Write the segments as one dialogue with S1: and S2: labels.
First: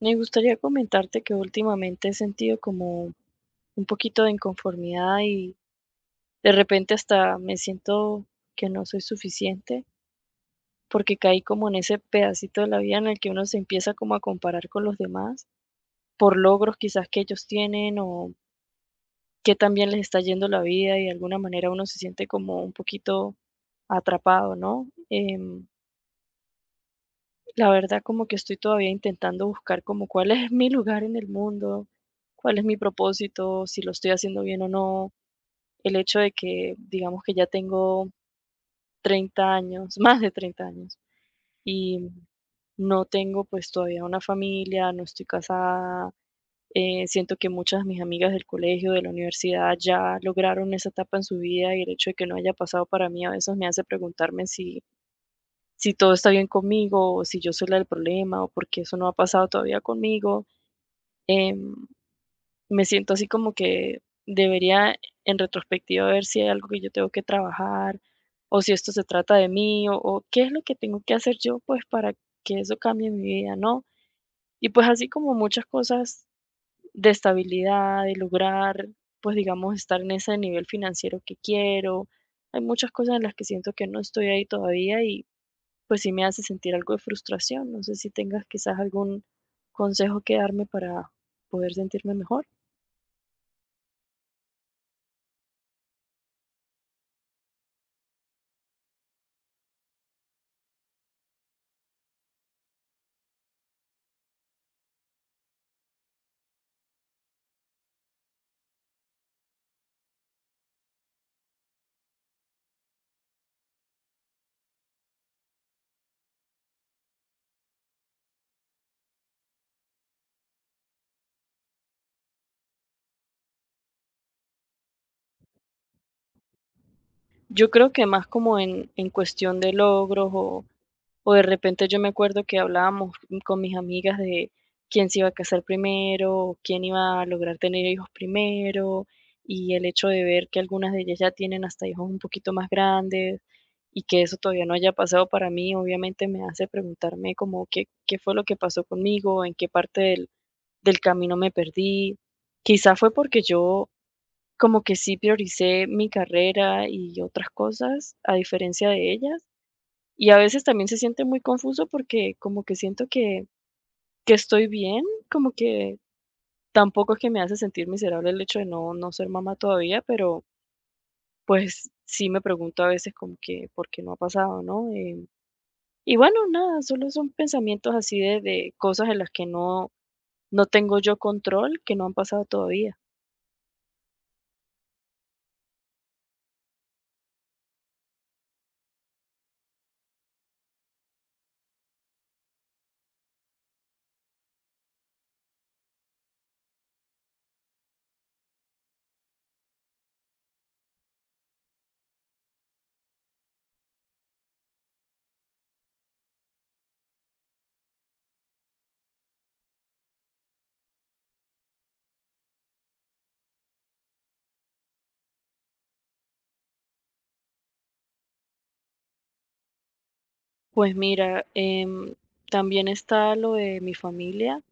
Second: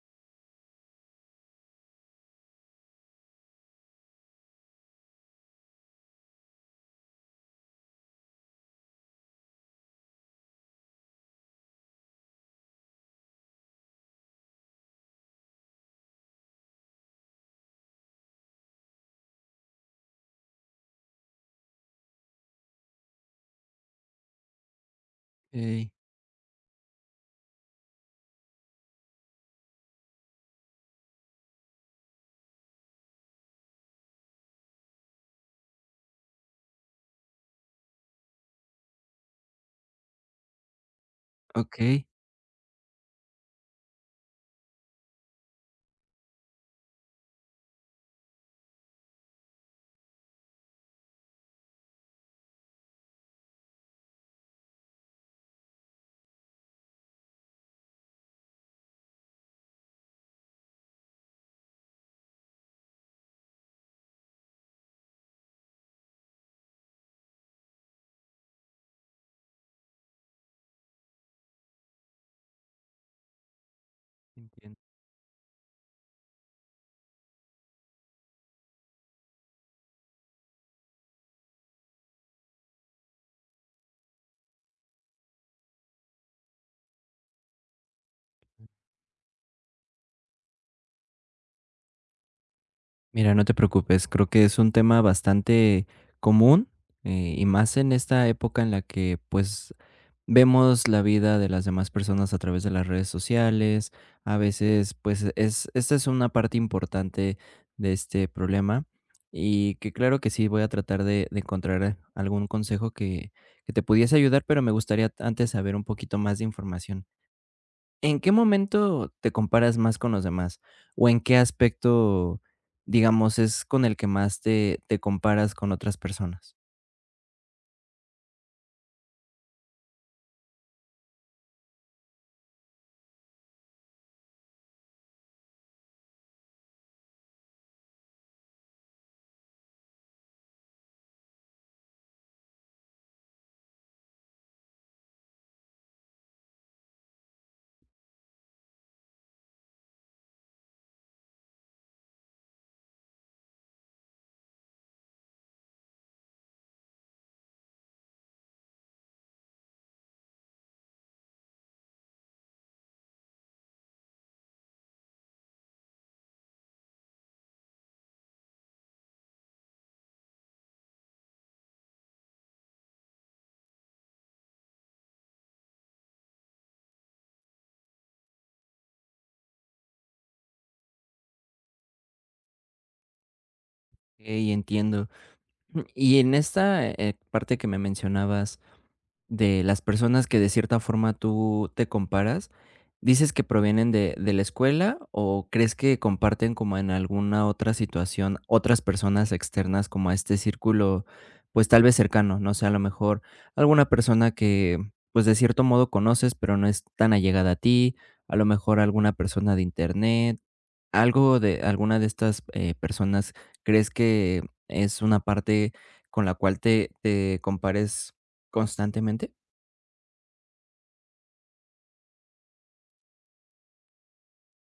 S1: Me gustaría comentarte que últimamente he sentido como un poquito de inconformidad y de repente hasta me siento que no soy suficiente porque caí como en ese pedacito de la vida en el que uno se empieza como a comparar con los demás por logros quizás que ellos tienen o que también les está yendo la vida y de alguna manera uno se siente como un poquito atrapado, ¿no?
S2: Okey,
S1: La verdad, como que estoy todavía intentando buscar como cuál es mi lugar en el mundo, cuál es mi propósito, si lo estoy haciendo bien o no. El hecho de que, digamos que ya tengo 30 años, más de 30 años,
S2: okey,
S1: y no tengo pues todavía una familia, no estoy casada. Siento que muchas de mis amigas del colegio, de la universidad, ya lograron esa etapa en su vida y el hecho de que no haya pasado para mí a veces me hace preguntarme si todo está bien conmigo, o si yo soy la del problema, o porque eso no ha pasado todavía conmigo. Em, Me siento así como que debería en retrospectiva ver si hay algo que yo tengo que trabajar, o si esto se trata de mí, o qué es lo que tengo que hacer yo pues para que eso cambie en mi vida, ¿no? Y
S2: entiendo.
S1: pues así como muchas cosas de estabilidad, de lograr, pues digamos, estar en ese nivel financiero que quiero. Hay muchas cosas en las que siento que no estoy ahí todavía y pues sí me hace sentir algo de frustración. No sé si tengas quizás algún consejo que darme para poder sentirme mejor.
S2: Mira, no te preocupes, creo que es un tema bastante común, y más en esta época en la que, pues, vemos la vida de las demás personas a través de las redes sociales. A veces, pues, es esta es una parte importante de este problema, y que claro que sí voy a tratar de encontrar algún consejo que te pudiese ayudar, pero me gustaría antes saber un poquito más de información. ¿En qué momento te comparas más con los demás? ¿O en qué aspecto, digamos, es con el que más te comparas con otras personas?
S1: Yo creo que más como en cuestión de logros o de repente yo me acuerdo que hablábamos con mis amigas de quién se iba a casar primero, o quién iba a lograr tener hijos primero, y el hecho de ver que algunas de ellas ya tienen hasta hijos un poquito más grandes y que eso todavía no haya pasado para mí, obviamente me hace preguntarme como qué, qué fue lo que pasó conmigo, en qué parte del camino me perdí. Quizá fue porque yo como que sí prioricé mi carrera y otras cosas a diferencia de ellas. Y a veces también se siente muy confuso porque como que siento que estoy bien, como que tampoco es que me hace sentir miserable el hecho de no, no ser mamá todavía, pero pues sí me pregunto a veces como que por qué no ha pasado, ¿no? Y bueno, nada, solo son pensamientos así de cosas en las que no, no tengo yo control, que no han pasado todavía.
S2: Okey, entiendo. Y en esta, parte que me mencionabas, de las personas que de cierta forma tú te comparas, ¿dices que provienen de la escuela o crees que comparten como en alguna otra situación otras personas externas como a este círculo, pues tal vez cercano? No sé, a lo mejor alguna persona que, pues de cierto modo conoces, pero no es tan allegada a ti, a lo mejor alguna persona de internet, algo de alguna de estas, personas, ¿crees que es una parte con la cual te compares constantemente?
S1: Pues mira, también está lo de mi familia.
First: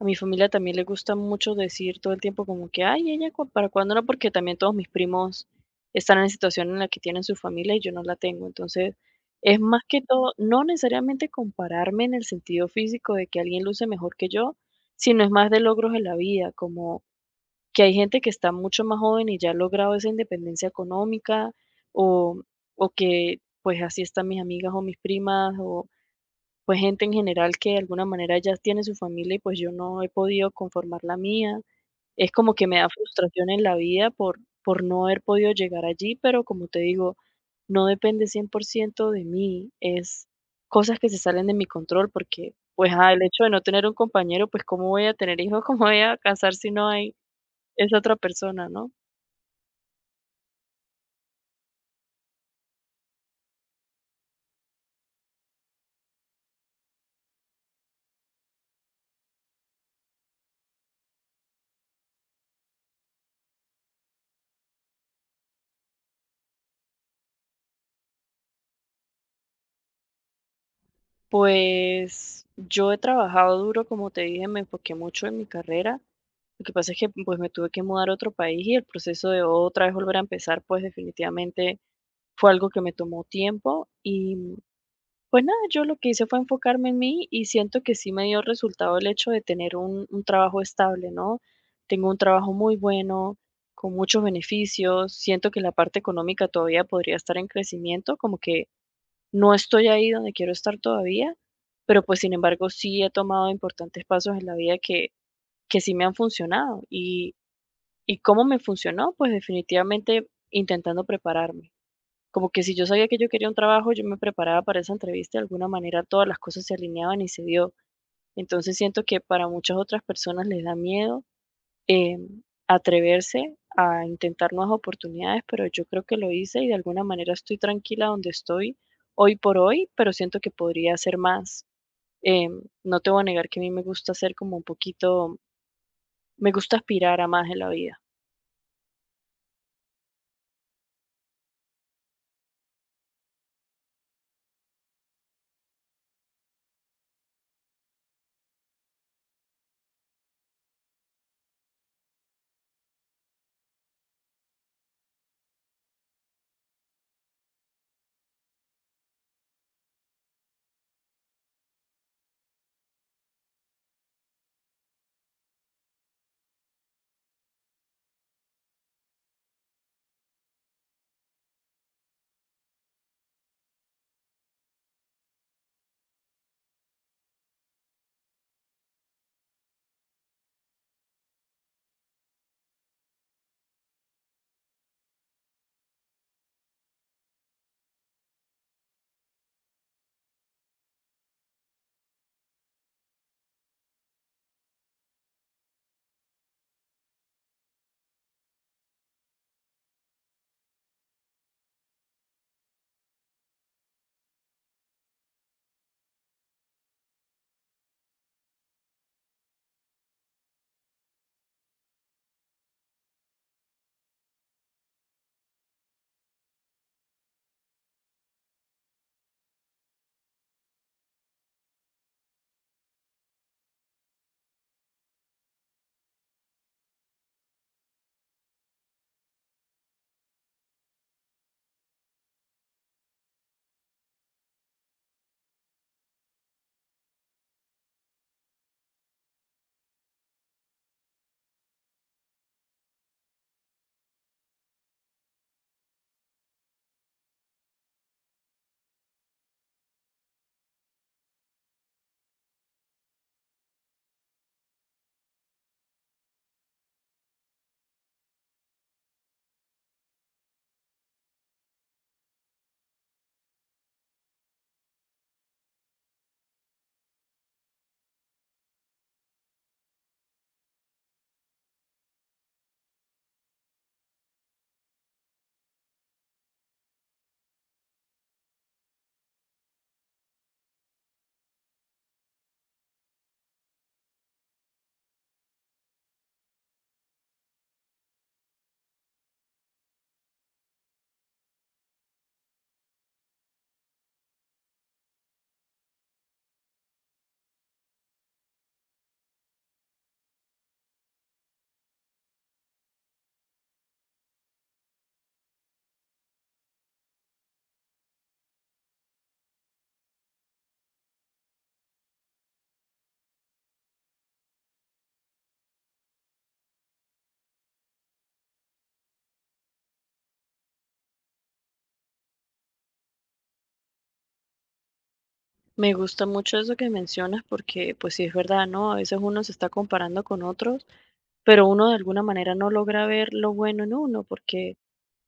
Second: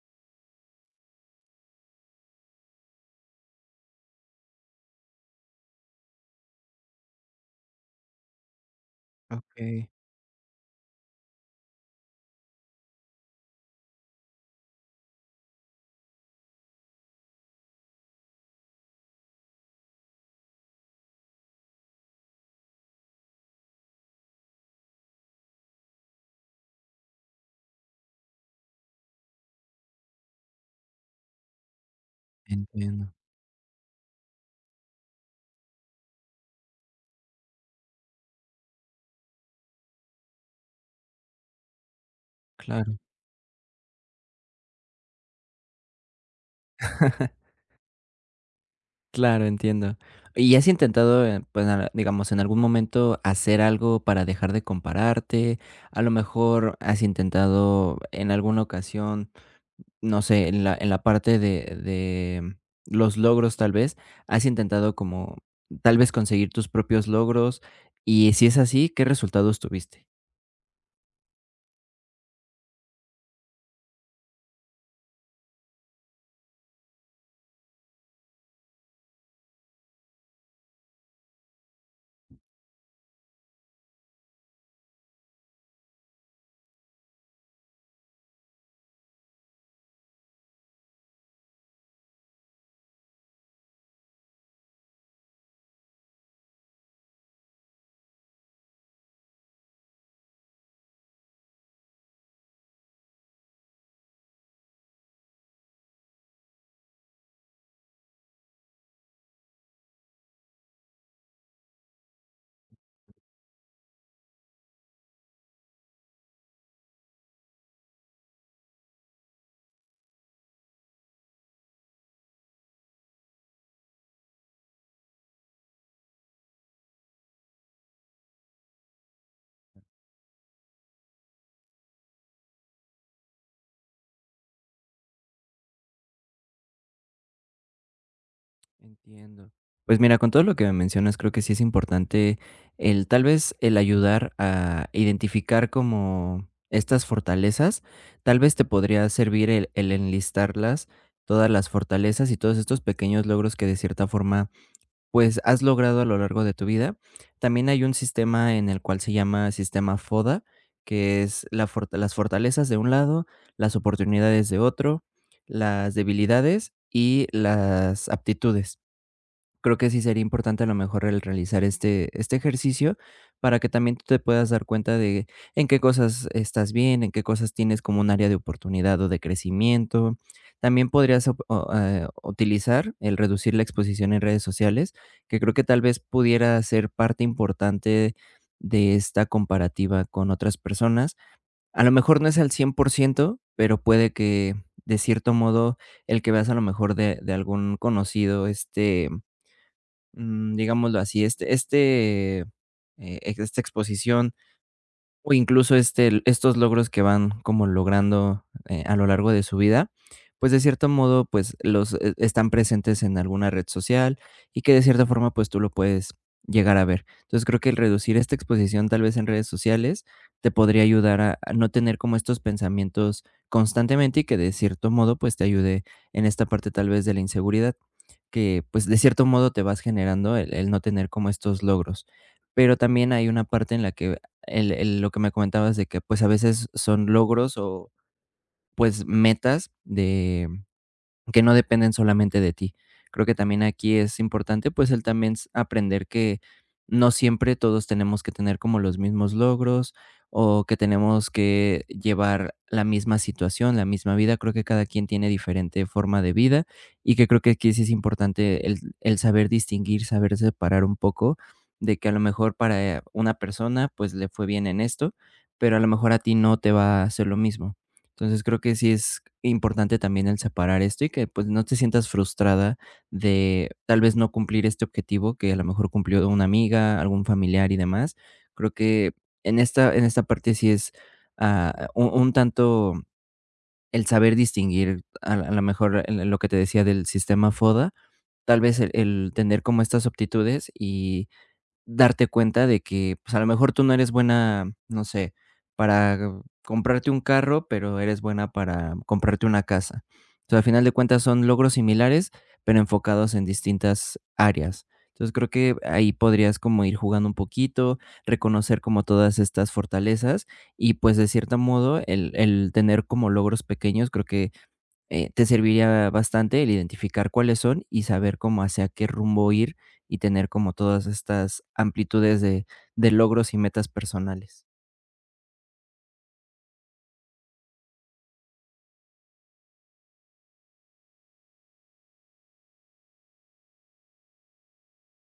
S1: A mi familia también le gusta mucho decir todo el tiempo como que, ay, ella, ¿para cuándo no? Porque también todos mis primos están en la situación en la que tienen su familia y yo no la tengo. Entonces, es más
S2: Okey,
S1: que todo, no necesariamente compararme en el sentido físico de que alguien luce mejor que yo, sino es más de logros en la vida, como que hay gente que está mucho más joven y ya ha logrado esa independencia económica o, o que pues así están mis amigas o mis primas o pues gente en general que de alguna manera ya tiene su familia y pues yo no he podido conformar la mía. Es como que me da
S2: entiendo.
S1: frustración en la vida por no haber podido llegar allí, pero como te digo, no depende 100% de mí, es cosas que se salen de mi control porque pues
S2: Claro.
S1: ah, el hecho de no tener un compañero, pues cómo voy a tener hijos, cómo voy a casar si no hay esa otra persona, ¿no?
S2: Claro, entiendo. ¿Y has intentado, pues, digamos, en algún momento hacer algo para dejar de compararte? A lo mejor, ¿has intentado en alguna ocasión, no sé, en la parte de los logros, tal vez, has intentado como, tal vez, conseguir tus propios logros? Y si es así, ¿qué resultados tuviste?
S1: Pues yo he trabajado duro, como te dije, me enfoqué mucho en mi carrera. Lo que pasa es que pues me tuve que mudar a otro país y el proceso de otra vez volver a empezar, pues definitivamente fue algo que me tomó tiempo y pues nada, yo lo que hice fue enfocarme en mí y siento que sí me dio resultado el hecho de tener un trabajo estable, ¿no? Tengo un trabajo muy bueno, con muchos beneficios, siento que la parte económica todavía podría estar en crecimiento, como que no estoy ahí donde quiero estar todavía, pero, pues, sin embargo, sí he tomado importantes pasos en la vida que sí me han funcionado. Y cómo me funcionó? Pues, definitivamente intentando prepararme. Como que si yo sabía que yo quería un trabajo, yo me preparaba para esa entrevista, de alguna manera todas las cosas se alineaban y se dio. Entonces, siento que para muchas otras personas les da miedo atreverse a intentar nuevas oportunidades, pero yo creo que lo hice y de alguna manera estoy tranquila donde estoy hoy por hoy, pero siento que podría hacer más. No te voy a negar que a mí me gusta ser como un poquito, me gusta aspirar a más en la vida.
S2: Entiendo. Pues mira, con todo lo que me mencionas, creo que sí es importante el tal vez el ayudar a identificar como estas fortalezas, tal vez te podría servir el enlistarlas, todas las fortalezas y todos estos pequeños logros que de cierta forma pues has logrado a lo largo de tu vida. También hay un sistema en el cual se llama sistema FODA, que es la las fortalezas de un lado, las oportunidades de otro, las debilidades y las aptitudes. Creo que sí sería importante a lo mejor el realizar este, este ejercicio para que también tú te puedas dar cuenta de en qué cosas estás bien, en qué cosas tienes como un área de oportunidad o de crecimiento. También podrías utilizar el reducir la exposición en redes sociales, que creo que tal vez pudiera ser parte importante de esta comparativa con otras personas. A lo mejor no es al 100% pero puede que de cierto modo el que veas a lo mejor de algún conocido, digámoslo así, esta exposición o incluso, este, estos logros que van como logrando, a lo largo de su vida, pues, de cierto modo, pues, los están presentes en alguna red social y que de cierta forma, pues, tú lo puedes llegar a ver. Entonces, creo que el reducir esta exposición, tal vez, en redes sociales, te podría ayudar a no tener como estos pensamientos constantemente y que de cierto modo, pues, te ayude en esta parte, tal vez, de la inseguridad que, pues, de cierto modo te vas generando el no tener como estos logros. Pero también hay una parte en la que el lo que me comentabas de que, pues, a veces son logros o, pues, metas de que no dependen solamente de ti. Creo que también aquí es importante, pues, el también s aprender que no siempre todos tenemos que tener como los mismos logros, o que tenemos que llevar la misma situación, la misma vida. Creo que cada quien tiene diferente forma de vida, y que creo que aquí sí es importante el saber distinguir, saber separar un poco, de que a lo mejor para una persona, pues, le fue bien en esto, pero a lo mejor a ti no te va a hacer lo mismo. Entonces, creo que sí es importante también el separar esto y que, pues, no te sientas frustrada de tal vez no cumplir este objetivo que a lo mejor cumplió una amiga, algún familiar y demás. Creo que en esta parte sí es, un tanto el saber distinguir a la mejor, lo que te decía del sistema FODA, tal vez el tener como estas aptitudes y darte cuenta de que, pues, a lo mejor tú no eres buena, no sé, para comprarte un carro, pero eres buena para comprarte una casa. Entonces, al final de cuentas son logros similares, pero enfocados en distintas áreas. Entonces, creo que ahí podrías como ir jugando un poquito, reconocer como todas estas fortalezas y, pues, de cierto modo, el tener como logros pequeños, creo que te serviría bastante el identificar cuáles son y saber cómo hacia qué rumbo ir y tener como todas estas amplitudes de logros y metas personales.
S1: Me gusta mucho eso que mencionas porque pues sí es verdad, ¿no? A veces uno se está comparando con otros, pero uno de alguna manera no logra ver lo bueno en uno porque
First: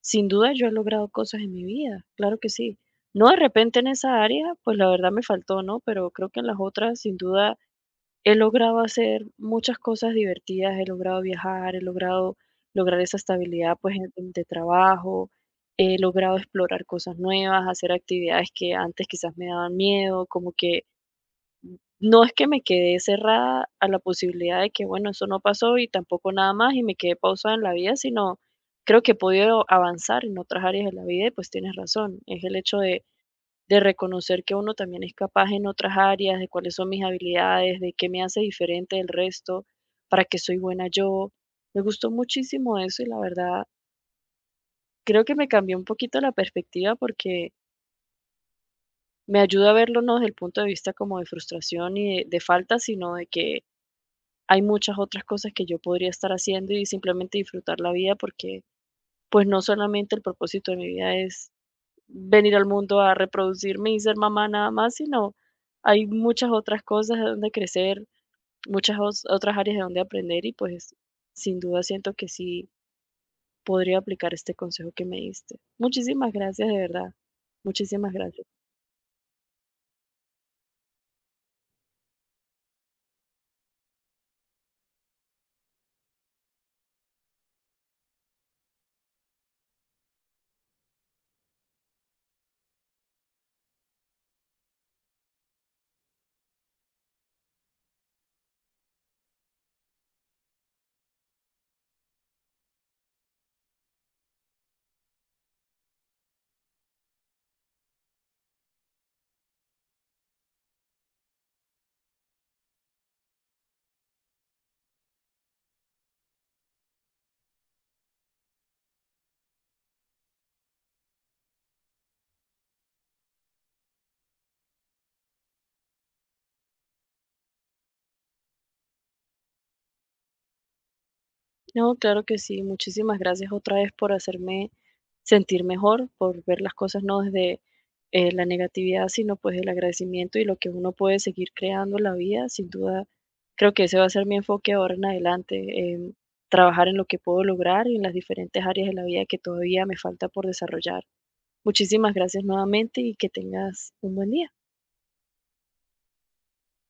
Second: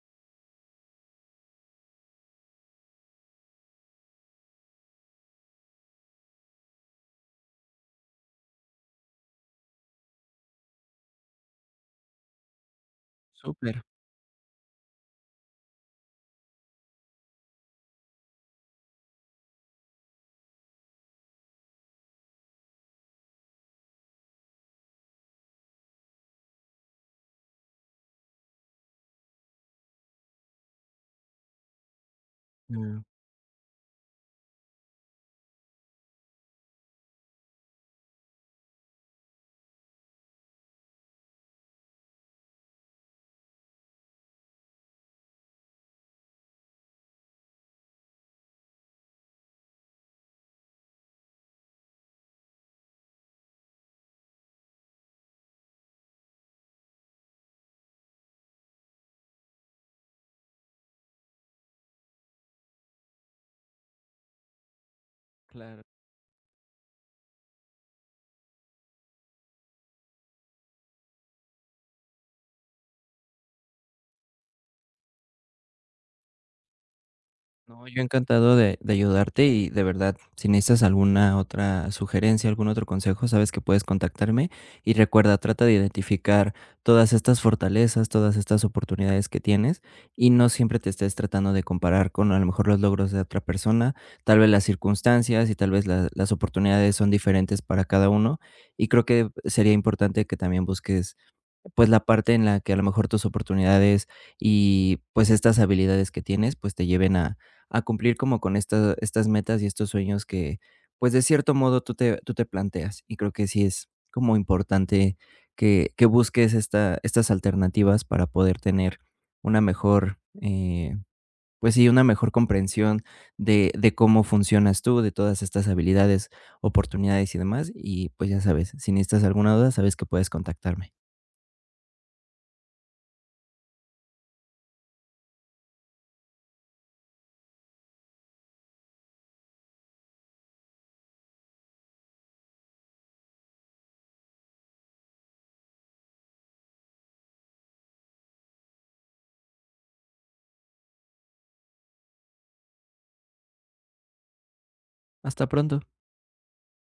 S1: sin duda, yo he logrado cosas en mi vida, claro que sí. No de repente en esa área, pues la verdad me faltó, ¿no? Pero creo que en las otras, sin duda, he logrado hacer muchas cosas divertidas, he logrado viajar, he logrado lograr esa
S2: Súper.
S1: estabilidad, pues, de trabajo, he logrado explorar cosas nuevas, hacer actividades que antes quizás me daban miedo, como que no es que me quedé cerrada a la posibilidad de que, bueno, eso no pasó y tampoco nada más y me quedé pausada en la vida, sino creo que he podido avanzar en otras áreas de la vida y pues tienes razón, es el hecho
S2: Mm.
S1: de reconocer que uno también es capaz en otras áreas, de cuáles son mis habilidades, de qué me hace diferente del resto, para qué soy buena yo. Me gustó muchísimo eso y la verdad creo que me cambió un poquito la perspectiva porque me ayuda a verlo no desde el punto de vista como de frustración y de falta, sino de que hay muchas otras cosas que yo podría estar haciendo y simplemente disfrutar la vida porque, pues, no solamente el propósito de mi vida es venir al mundo a reproducirme y ser mamá nada más, sino
S2: Claro.
S1: hay muchas otras cosas de donde crecer, muchas otras áreas de donde aprender y pues sin duda siento que sí podría aplicar este consejo que me diste. Muchísimas gracias, de verdad.
S2: No, yo
S1: Muchísimas gracias.
S2: encantado de ayudarte y de verdad, si necesitas alguna otra sugerencia, algún otro consejo, sabes que puedes contactarme y recuerda, trata de identificar todas estas fortalezas, todas estas oportunidades que tienes y no siempre te estés tratando de comparar con a lo mejor los logros de otra persona, tal vez las circunstancias y tal vez las oportunidades son diferentes para cada uno y creo que sería importante que también busques pues, la parte en la que a lo mejor tus oportunidades y, pues, estas habilidades que tienes, pues, te lleven a cumplir como con estas metas y estos sueños que, pues, de cierto modo tú te planteas. Y creo que sí es como importante que busques estas alternativas para poder tener una mejor, pues sí, una mejor comprensión de cómo funcionas tú, de todas estas habilidades, oportunidades y demás. Y, pues, ya sabes, si necesitas alguna duda, sabes que puedes contactarme.
S1: No, claro que sí. Muchísimas gracias otra vez por hacerme sentir mejor, por ver las cosas no desde la negatividad, sino pues el agradecimiento y lo que uno puede seguir creando en la vida. Sin duda, creo que ese va a ser mi enfoque ahora en adelante, en trabajar en lo que puedo lograr y en las diferentes áreas de la vida que todavía me falta por desarrollar. Muchísimas gracias nuevamente y que tengas un buen día.
S2: Hasta pronto.